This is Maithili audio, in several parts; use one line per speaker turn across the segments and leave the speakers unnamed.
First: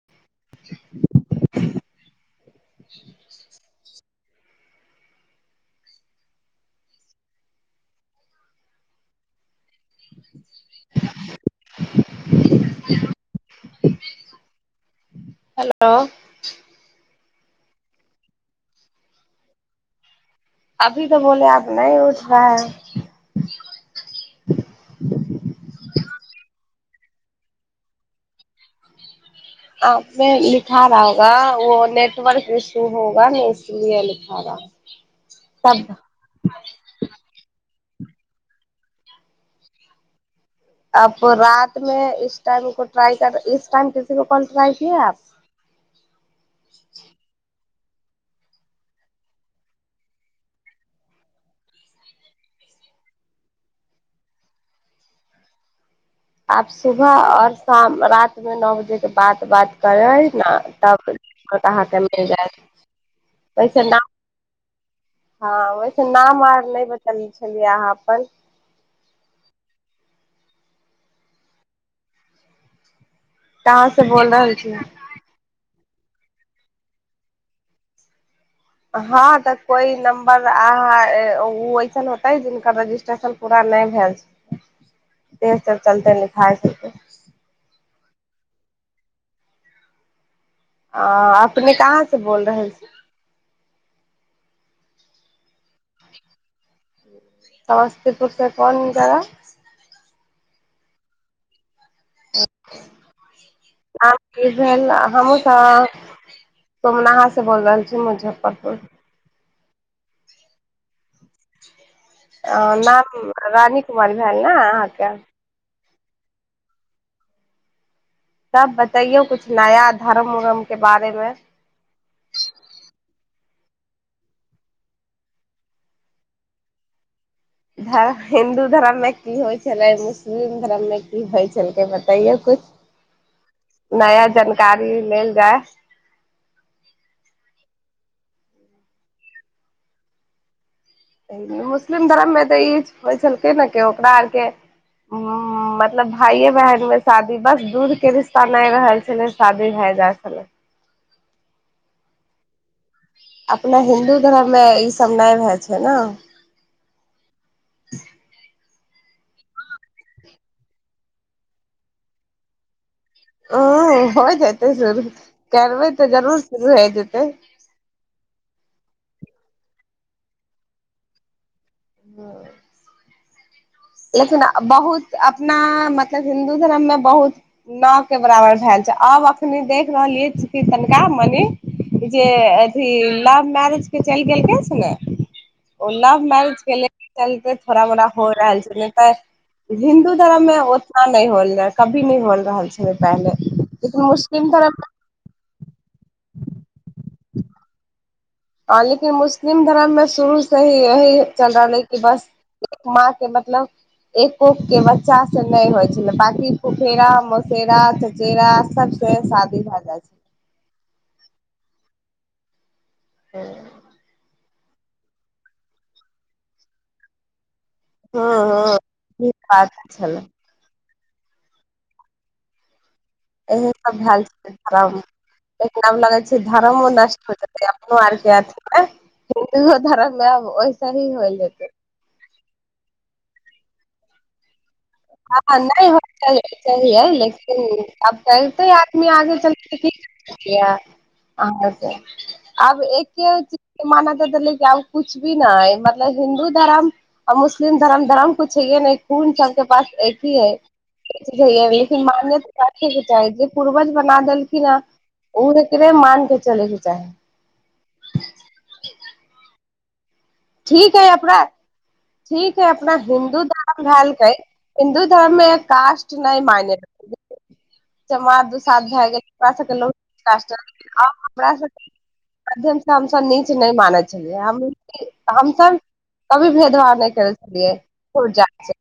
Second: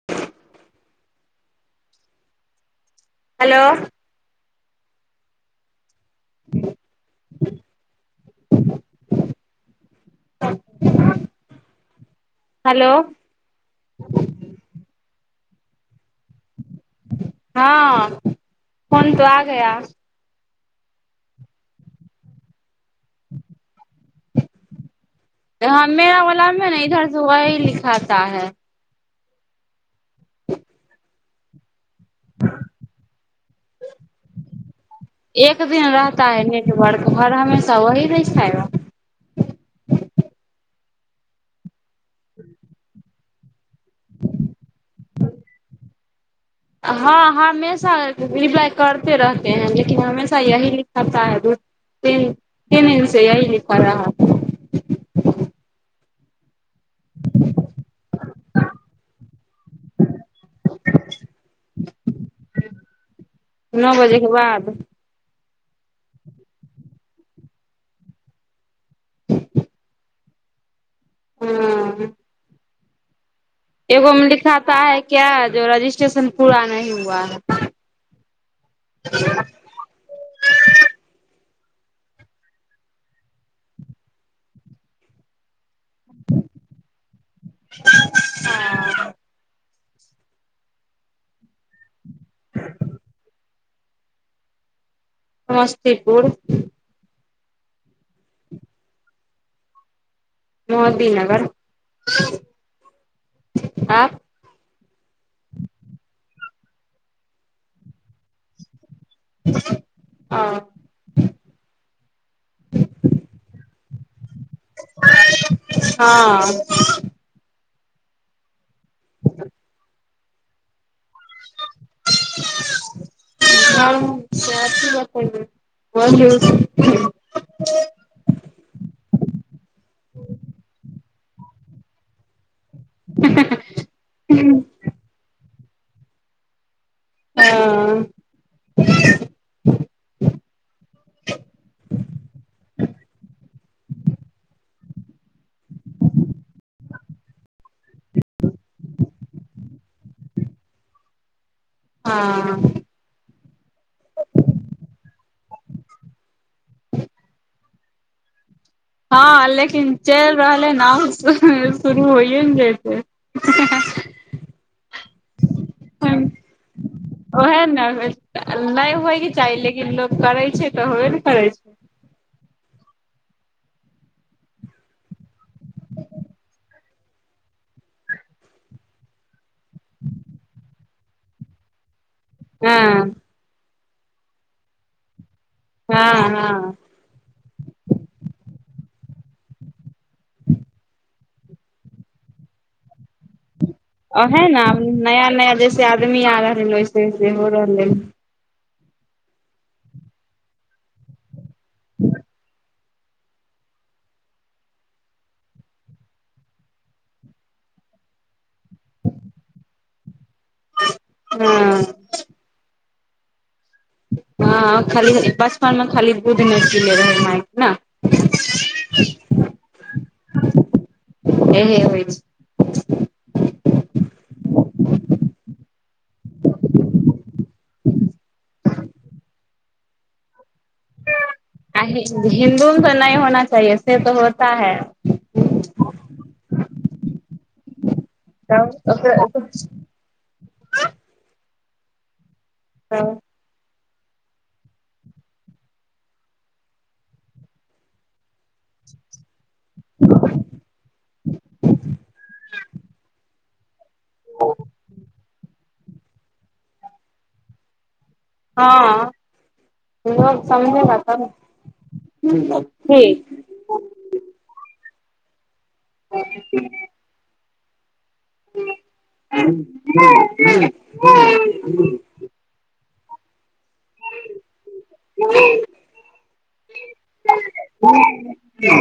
[inaudible]
हेलो [unintelligible] [unintelligible] हेलो
हेलो
हँ फोन तो आ गया
अभी तऽ बोले आब नहि उठ रहा है
ह मेरा वला मे ना इधर से वही लिखाता है
आ ने लिखा रहा होगा ओ ने नटर्क इशू होगा ने इसलि लिखा रहा
एक दिन
तब
रहता है नेटवर्क हर [unintelligible]
आपको रात मे इस टाइम भि ट्राई कर इस टाइम किसी को कॉल ट्राय किये आप
हँ हमे रिप्लाइ करते रहते हैं लेकिन हमेशा यही लिखाता है तीन तीन दिन से यही लिख रहा
आप सुबह आओर शाम रात मे नौ बजे के बाद बात करबै न तब दिक्कत आहाँ के [unintelligible]
नओ बजेके बाद
हँ वैसे नाम आर नहि बतलने छलियै अहाँ अपन
ह्म्म
कहाँ से
एगो मे
बोल रहल छी
लिखाताा है क्य जो रजिस्ट्रे टेशन पूरा नहि हुआ है
हँ तऽ कोइ नम्बर आ ओ ऐसन होतै जिनकर रजिस्ट्रेशन पूरा नहि भेलै छै ते चलते लिखाइै
ओ
आ अपने कहाँ से बोल रहल छी
समस्तीपुर
तब समस्तीपुर सँ कोन जगह
मोहदी नगर
आप किधर हमहू त सोमनाहा से बोल रहल छी मुजफ्फरपुर
हँ
अ नाम रानी कुमारी भेल नहि अहाँके
हँ
तब बतैयो कुछ नया धर्म उरम के बाद तय लेल
[unintelligible]
धम हिन्दू धर्म मे की होइ छलै मुस्लिम धर्म मे की होइ छलै बतैयो कुछ नया जानकारी लेल जाय
हँ
मुस्लिम धर्ममे तऽ ई होइ छलकै ने के ओकरा आरके ह्म्म मतलब भाइए बहन मे शादी बस दूध के रिश्ता नहि रहल छलै शादी भए जाइ छलै
हँ
अपना हिन्दू धर्ममे ईसभ नहि होए छै ने
हँ लेकिन चलि रहल ह ना शुरू होइए ने जेतय
ह हो जते शुरू करबै तऽ जरूर शुरू हो जेतै
ओहे ने नहि होयके चाही लेकिन लोको करै छै त होबे ने करै छै
ह लेकिन बहुत अपना मतलब हिन्दू धर्ममे बहुत न। के बराबर भेल छै आब अखनि देख रहलियै कि तनिका मनि ई जे अथी
हँ
लव मैरेज चलि गेलकै छनै ओ लव
हँ
मैरज के
हँ
के चलते थोड़ा मोड़ा हो रहल छै नहि तऽ हिन्दू धर्ममे उतना नहि होल कभी नहि होल रहल छल पहिले
ओहै
मुस्लिम
न
धर्म
नया नया जैसे आदमी आ रहल ह वैसे सेहो रहले [inaudible]
हँ लेकिन मुस्लिम धर्ममे शुरूसँ ही यही चल रहलै कि बस माँ के मतलब एक कोंख के बच्चास से नहि होइ छलै बाँकि फुफेरा मोसेरा चचेरा सबसँ शादी भए जाइ छल
हँ
[inaudible]
हँ खाली बचपन में खाली दुध नै पिनै रहे माय के
हँ हँ निक बात छलै
एहे होइ छै
इह सब भेल छै धर्म लेकिन आब लगै छै धर्मो नष्ट हो जेै अपनो आरके अथी मे हिन्दु धरम मे सही होइल जेतै
हिन्दू मे नहि होना चाहिए से तँ होता है
तइलै लेकिन अब कहते आदमी आगे
तब
चलकै [unintelligible] आहाँ बताउ आब एके उचि मानअ के त आब कुछ भी नहि ह मतलब हिन्दू धर्म आ मुस्लिम धर्म धरम कुछ छैहै ने कोून सब के पास एक ही है लेकिन मान्यता राखेके चाही जे पूर्वज बना देलखिन है ओ एकरे मान के चलैके चाही
हँ लोग
ठीक
समझेगा
है
तब
अपना ठीक है अपना
ठीक
हिन्दू धर्म भेलकै हिन्दू धर्म में कासट नहि मने चमार दुसाध भए गेल ऐकरा सबके हमरा सबके [unintelligible] हमस नीच नहि मानै छलियै हम हमसब कभी भेदभाव नहि करै छलियै ओ जा छै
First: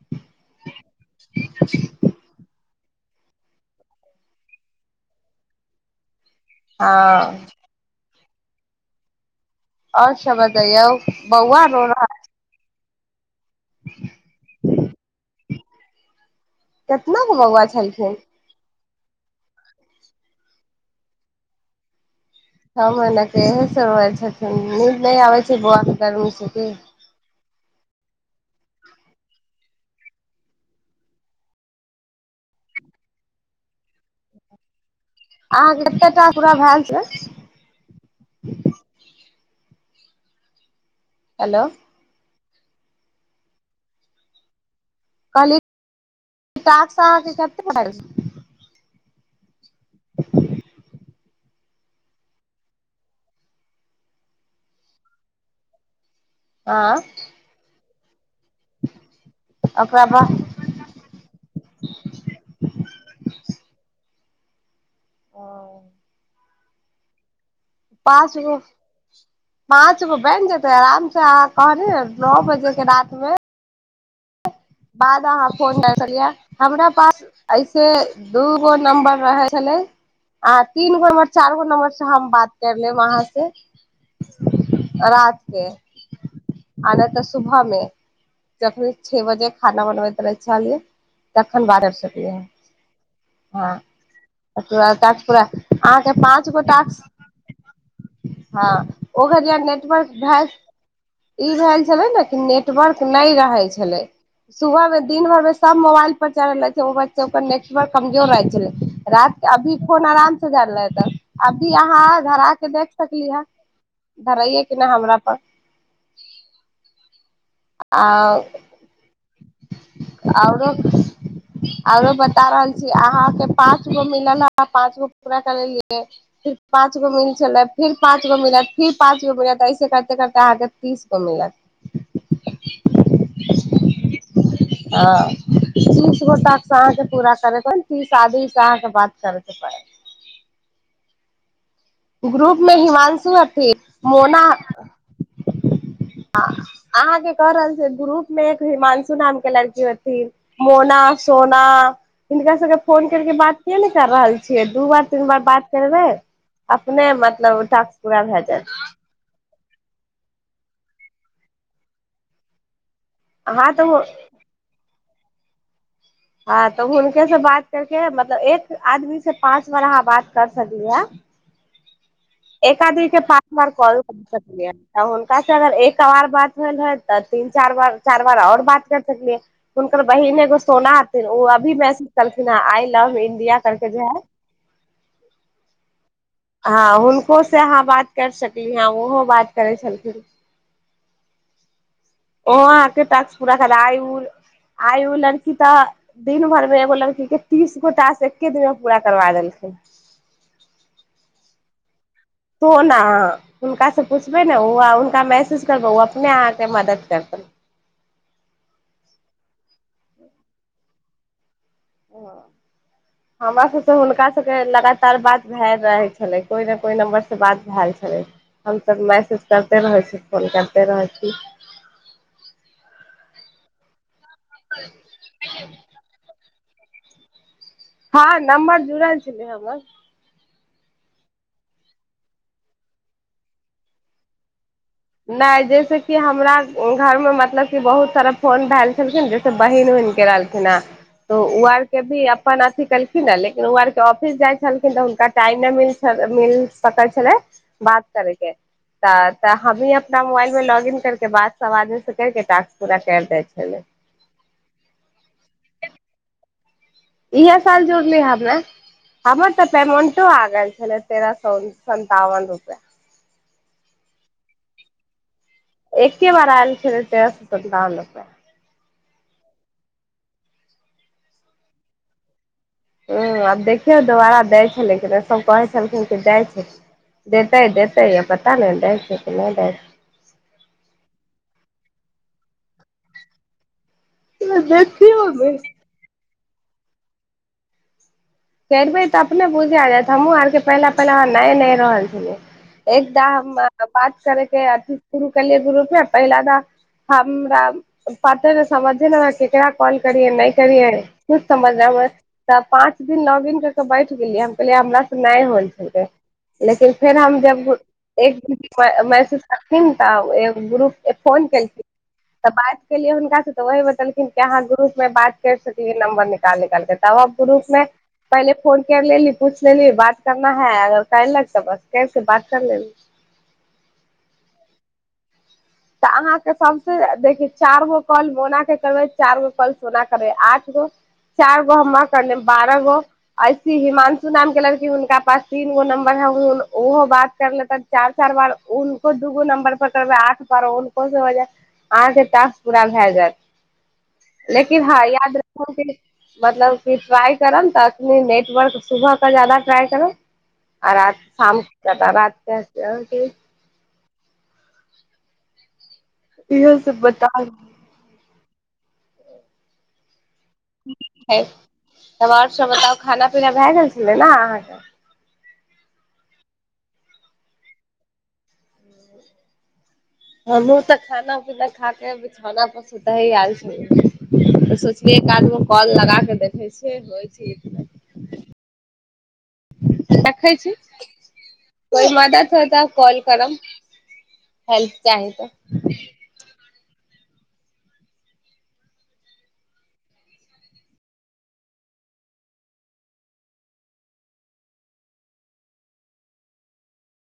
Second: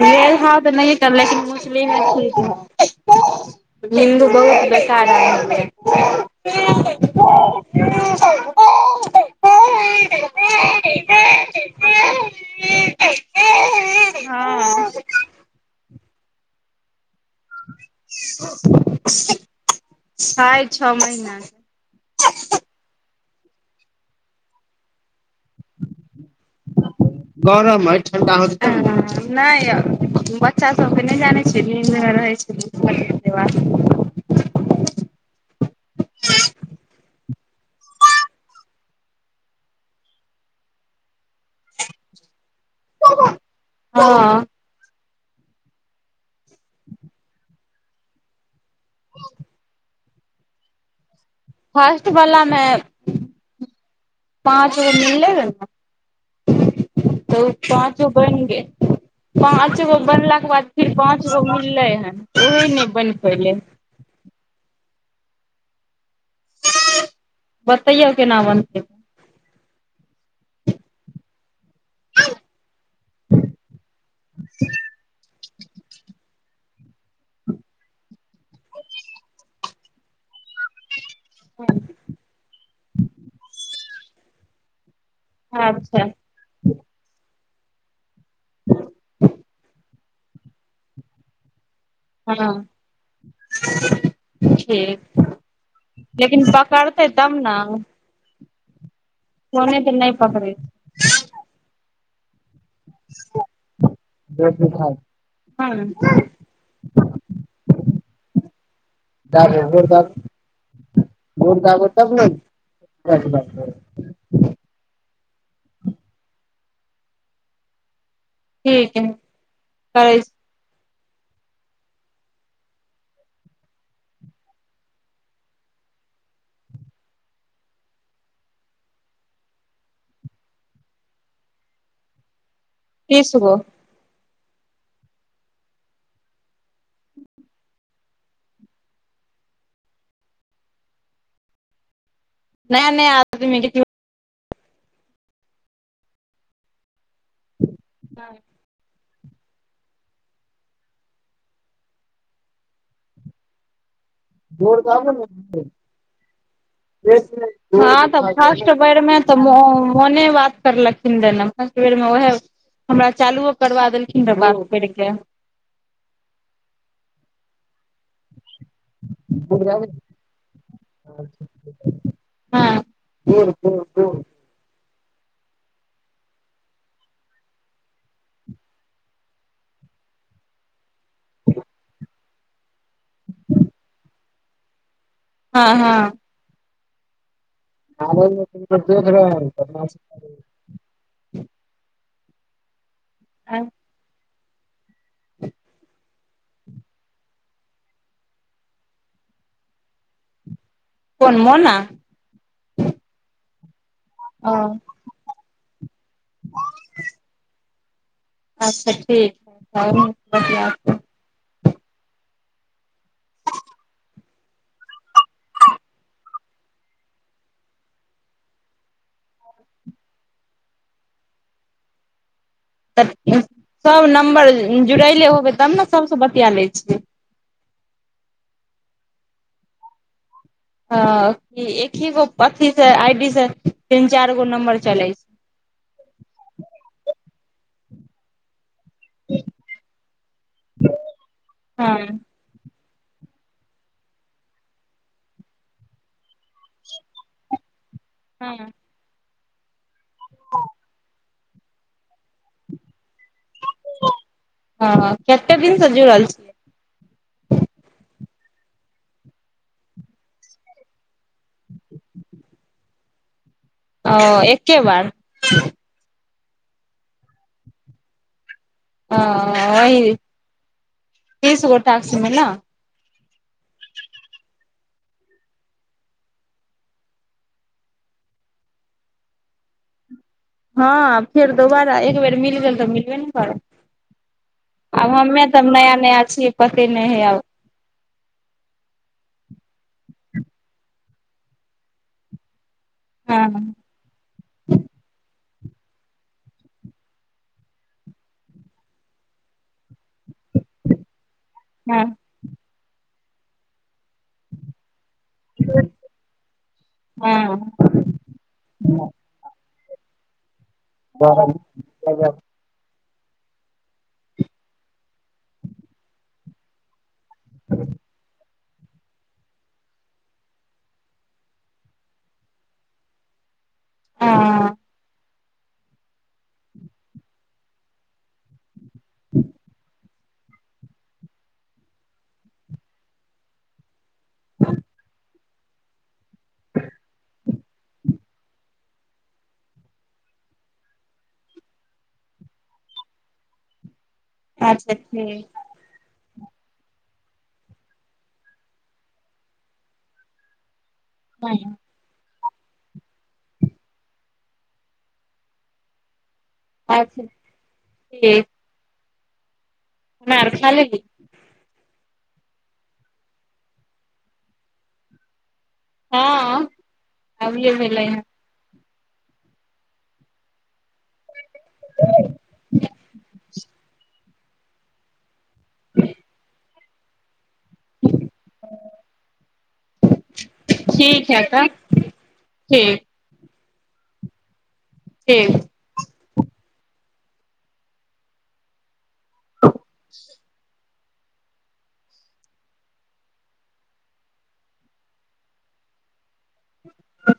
भेद भाव तऽ नहि कहव लेकिन मुस्लिम मे छूत हेतय हिन्दू बहुत बेकार आदमी ए
हँ आओर सब बताइयो बौआ रो रहा है
[unintelligible] हँ
त नग बौआ छलखिन
छै छओ महीनाके
येह सब होय छथिन नींद नय आबय बहुत गर्मी छै कि
गरम अइ नहि बच्चा सभके नहि जानै छै न नींद नहि होय छै
अहाँके एतेक टा पूरा भेल छै हेलो
हँ
कहली हिसाब से अहाँ के कते भेल छै
आ फर्स्टवलामे पाँच गो मिलले रहै
हँ
नए तऽ उ पाँच बनि गेल पाँच गो बनलाके बाद फिर पाँच गो मिललै हन ओही नहि बनि पयलै ह
हां
बतैयौ केना
गो
बनतै
पाँच गो भए न जेतय आराम से आ कहली नओ बजे के रातिमे
[inaudible]
बाद अहाँ फोन कर छलियै हमरा पास ऐसे दू गो नम्बर रहे छले अहाँ तीन गो नम्बर चार गो नंबर से हम बात करि लेब अहाँ से आओर रात के
अच्छा
आधा त सुबहमे जखनि छओ बजे रहैत रहल छलिए तखनि मारय छलिए
हँ ठीक
अहाँ के
लेकिन
पाँच गो टास्क
पकड़तै तब ने
हँ ओकर जे
फोने तऽ
नेटवर्क
नहि पकड़ै
ई भेल छलै ने नेटवर्क नहि रहै छलै सुबह
छै
मे दिन भर मे सब
हँ
मोबाइल पर चढ़ रहले छै बचकर नेटवर्क कमजोर रह छले रात के
दाबो
अभी
गोर
फोन
दाबो
आराम से जाे ह त
गोर
अभी
दाबो तब
अहाँ धरा के देख सकली ह
ने
धराे के न हमरा पर
ठीक है करै
आउरो आरो बता रहल छी अहाँके पाँच गो मिलल ह पाँच गो पूरा करियै फिर पाँच गो मिल छलै फिर पाँच गो मिलत फिर पाँच गो मिलत ऐसे करते करते अहाँके तीस गो मिलत
तिस गो
ह तीस गो त अहाँके पूरा करैके तीस आदमी से अहाँके बात करैके पड़ ग्रुप मे
नया नया
हिमानशु
आदमी के
अथि मोना [unintelligible] अहाँ के द रहल छै ग्रुप में एक हिमांश हिमांशी नाम के लड़की रहथिन मोना सोना हिनका सबके फोन करके बात क क कर रहल छियै दू बार तीन बार बात करबै अपने मतलब
[unintelligible] हँ
टास्क पूरा
तऽ
भए जायत
फर्स्ट बेरमे तऽ मोने बात करलखिन फस्ट बेर मे ओहे हमरा चालुओ
अहाँ
करबा
तऽ
देलखिन बात करिकऽ
हँ तऽ हुनके से बात करके मतलब एक आदमी से पाँच बार अहाँ बात कर सकी है
हँ
एक आदमी के पाँच बार कॉल कर सकलियै तऽ हुनका से अगर एक बार बात होल हौत तऽ तीन चार बार चार बार आओर बात कर सकलियै हुनकर बहिन एगो सोना फेर ओ अभी मैसेज कलखिन है आई लव इं्डिया करके जे है
हँ हँ
हँ हुनक से अहाँ बात कर सकली है ओहो बात करै छलखिन ओ आहाँ के टास्क पूरा करा आइ उ आइ ओ लड़की तऽ दिन भर मे एगो लड़की के तीस गोटा सँ एके दिन मे पूरा करबा देलखिन
कोन मोना
तो ने अहाँ हुनका सब पुछबै
ओ
ने ह हुनका मैहसूज करबौ अपने अहाँके मदद करतौ
अच्छा ठीक ह [unintelligible]
ह हमरा सभ हुनका सभके लगातार बात भए रह छलै कोइ ने कोइ नम्बरसँ बात भए छलै हमसभ मैसेज करते रहै छी फोन करते रहै छी
सब न नम्बर जुड़ैले होबे तब ने सबस बतिया ले [unintelligible]
हँ नम्बर जुड़ल छलै हमर
ह एक ही गो अथि से आइ डी से तीन चार गो नं्बर
नहि जैस कि हमरा घरमे मतलब बहुत तरह फोन भेल खिन जैसे बहिन बहिन के रहलखिन ह तो ओ आर के
हँ
भी अपन केलखिन लेकिन ओ आरके ऑफिस जाइ छलखिन तऽ हुनका टाइम नहि म मिल सकल छलै बात करके
हँ
त हमी अपना मोबाइलमे लॉग इिन करके बाद सब आदमीसँ करके टास्क पूरा करि दै छी
ह कतेक दिनसँ जुड़ रहल छियै
इहे साल जुड़ली हमे हमर तऽ पेमेंटो आ गेल छलै तेरह सए सतावन रुपआ
ओ एके बार
एके बार आयल छलै तेरह सौ सन्तावन रुपया
ओ ओही तीस गो टास्क मे ना
ह्म आब देखियौ दोबारा दै छलखिन सभ कहै छलखिन कि दै छै देतै देतै आ पता नहि दै छै कि नहि दै छै
हँ फेर दोबारा एक बेर मिल गेल तऽ मिलबे ने करत
छै
आब
देखियौ
हमे
ने।
सब नया नया छियै पते नहि हइ आब
करबै तऽ अपने बुझा जायत हमहूँ आरके पहिले पहिले न न रहल छल एकद हम
हँ
बात करेके अथि [unintelligible] करियै नहि करियै कुछ समझ
हँ
ने त पाँच एक दिन लॉग इिन कर केऽ बैठ गेलियै हम कहिले हमरा नहि होल छलै लेकिन फेर हम
हँ
जब एक दिन मेसेज खिन त आब ग्रुप के फोन केलखिन तऽ बात पुछलिय हुनका से तऽ वह बतेलखिन कि अहाँ ग्रुप मे बात कर सकै नं्बर निकाल निकाल तव हम ग्रुप मे पहिले फोन कर लेली पूछ लेली बात करना है अगर करलक तऽ बस करके बात कर लेली
हँ
तऽ अहाँके सबसँ देखि चार गो कॉल मोना के करबै चार गे कॉल पूरा करे आठ गो चार गो हमरा कर ले बारह गो ऐसी हिमांश हिमांशु नाम के लड़की हुनका पास तीन गो नम्बर है ओहो बात कर लेता चार चार बार उको दूगो नम्बर पर करबै आठ एकबार हुनको से भ जैत अहाँके तक पूरा भए जायत लेकिन
अच्छा
हँ याद
ठीक
रखब की मतलब कि ट्राइ करब तऽ अखनी नेटवर्क सुबह के जााद ट्राइ करब आ रात
हँ
शाम तकर बाद [unintelligible] इहो सब
अच्छा
बताउ
मार खा लेलही
है। तब आओर सभ बताउ खाना पीना भए गेल छलै ने अहाँके
हँ अभियै भेलै हँ
हमहू त खान पीना खा क बिछौना पर सूतही आल छली तऽ सोचलियै एक आदमी के कॉल लगा क देखैत छियै होइ छै की नै
[inaudible]
रखै छी
ठीक है तऽ
कोइ मदद हो तऽ
ठीक
कॉल करब हेल्प चाही त
[inaudible]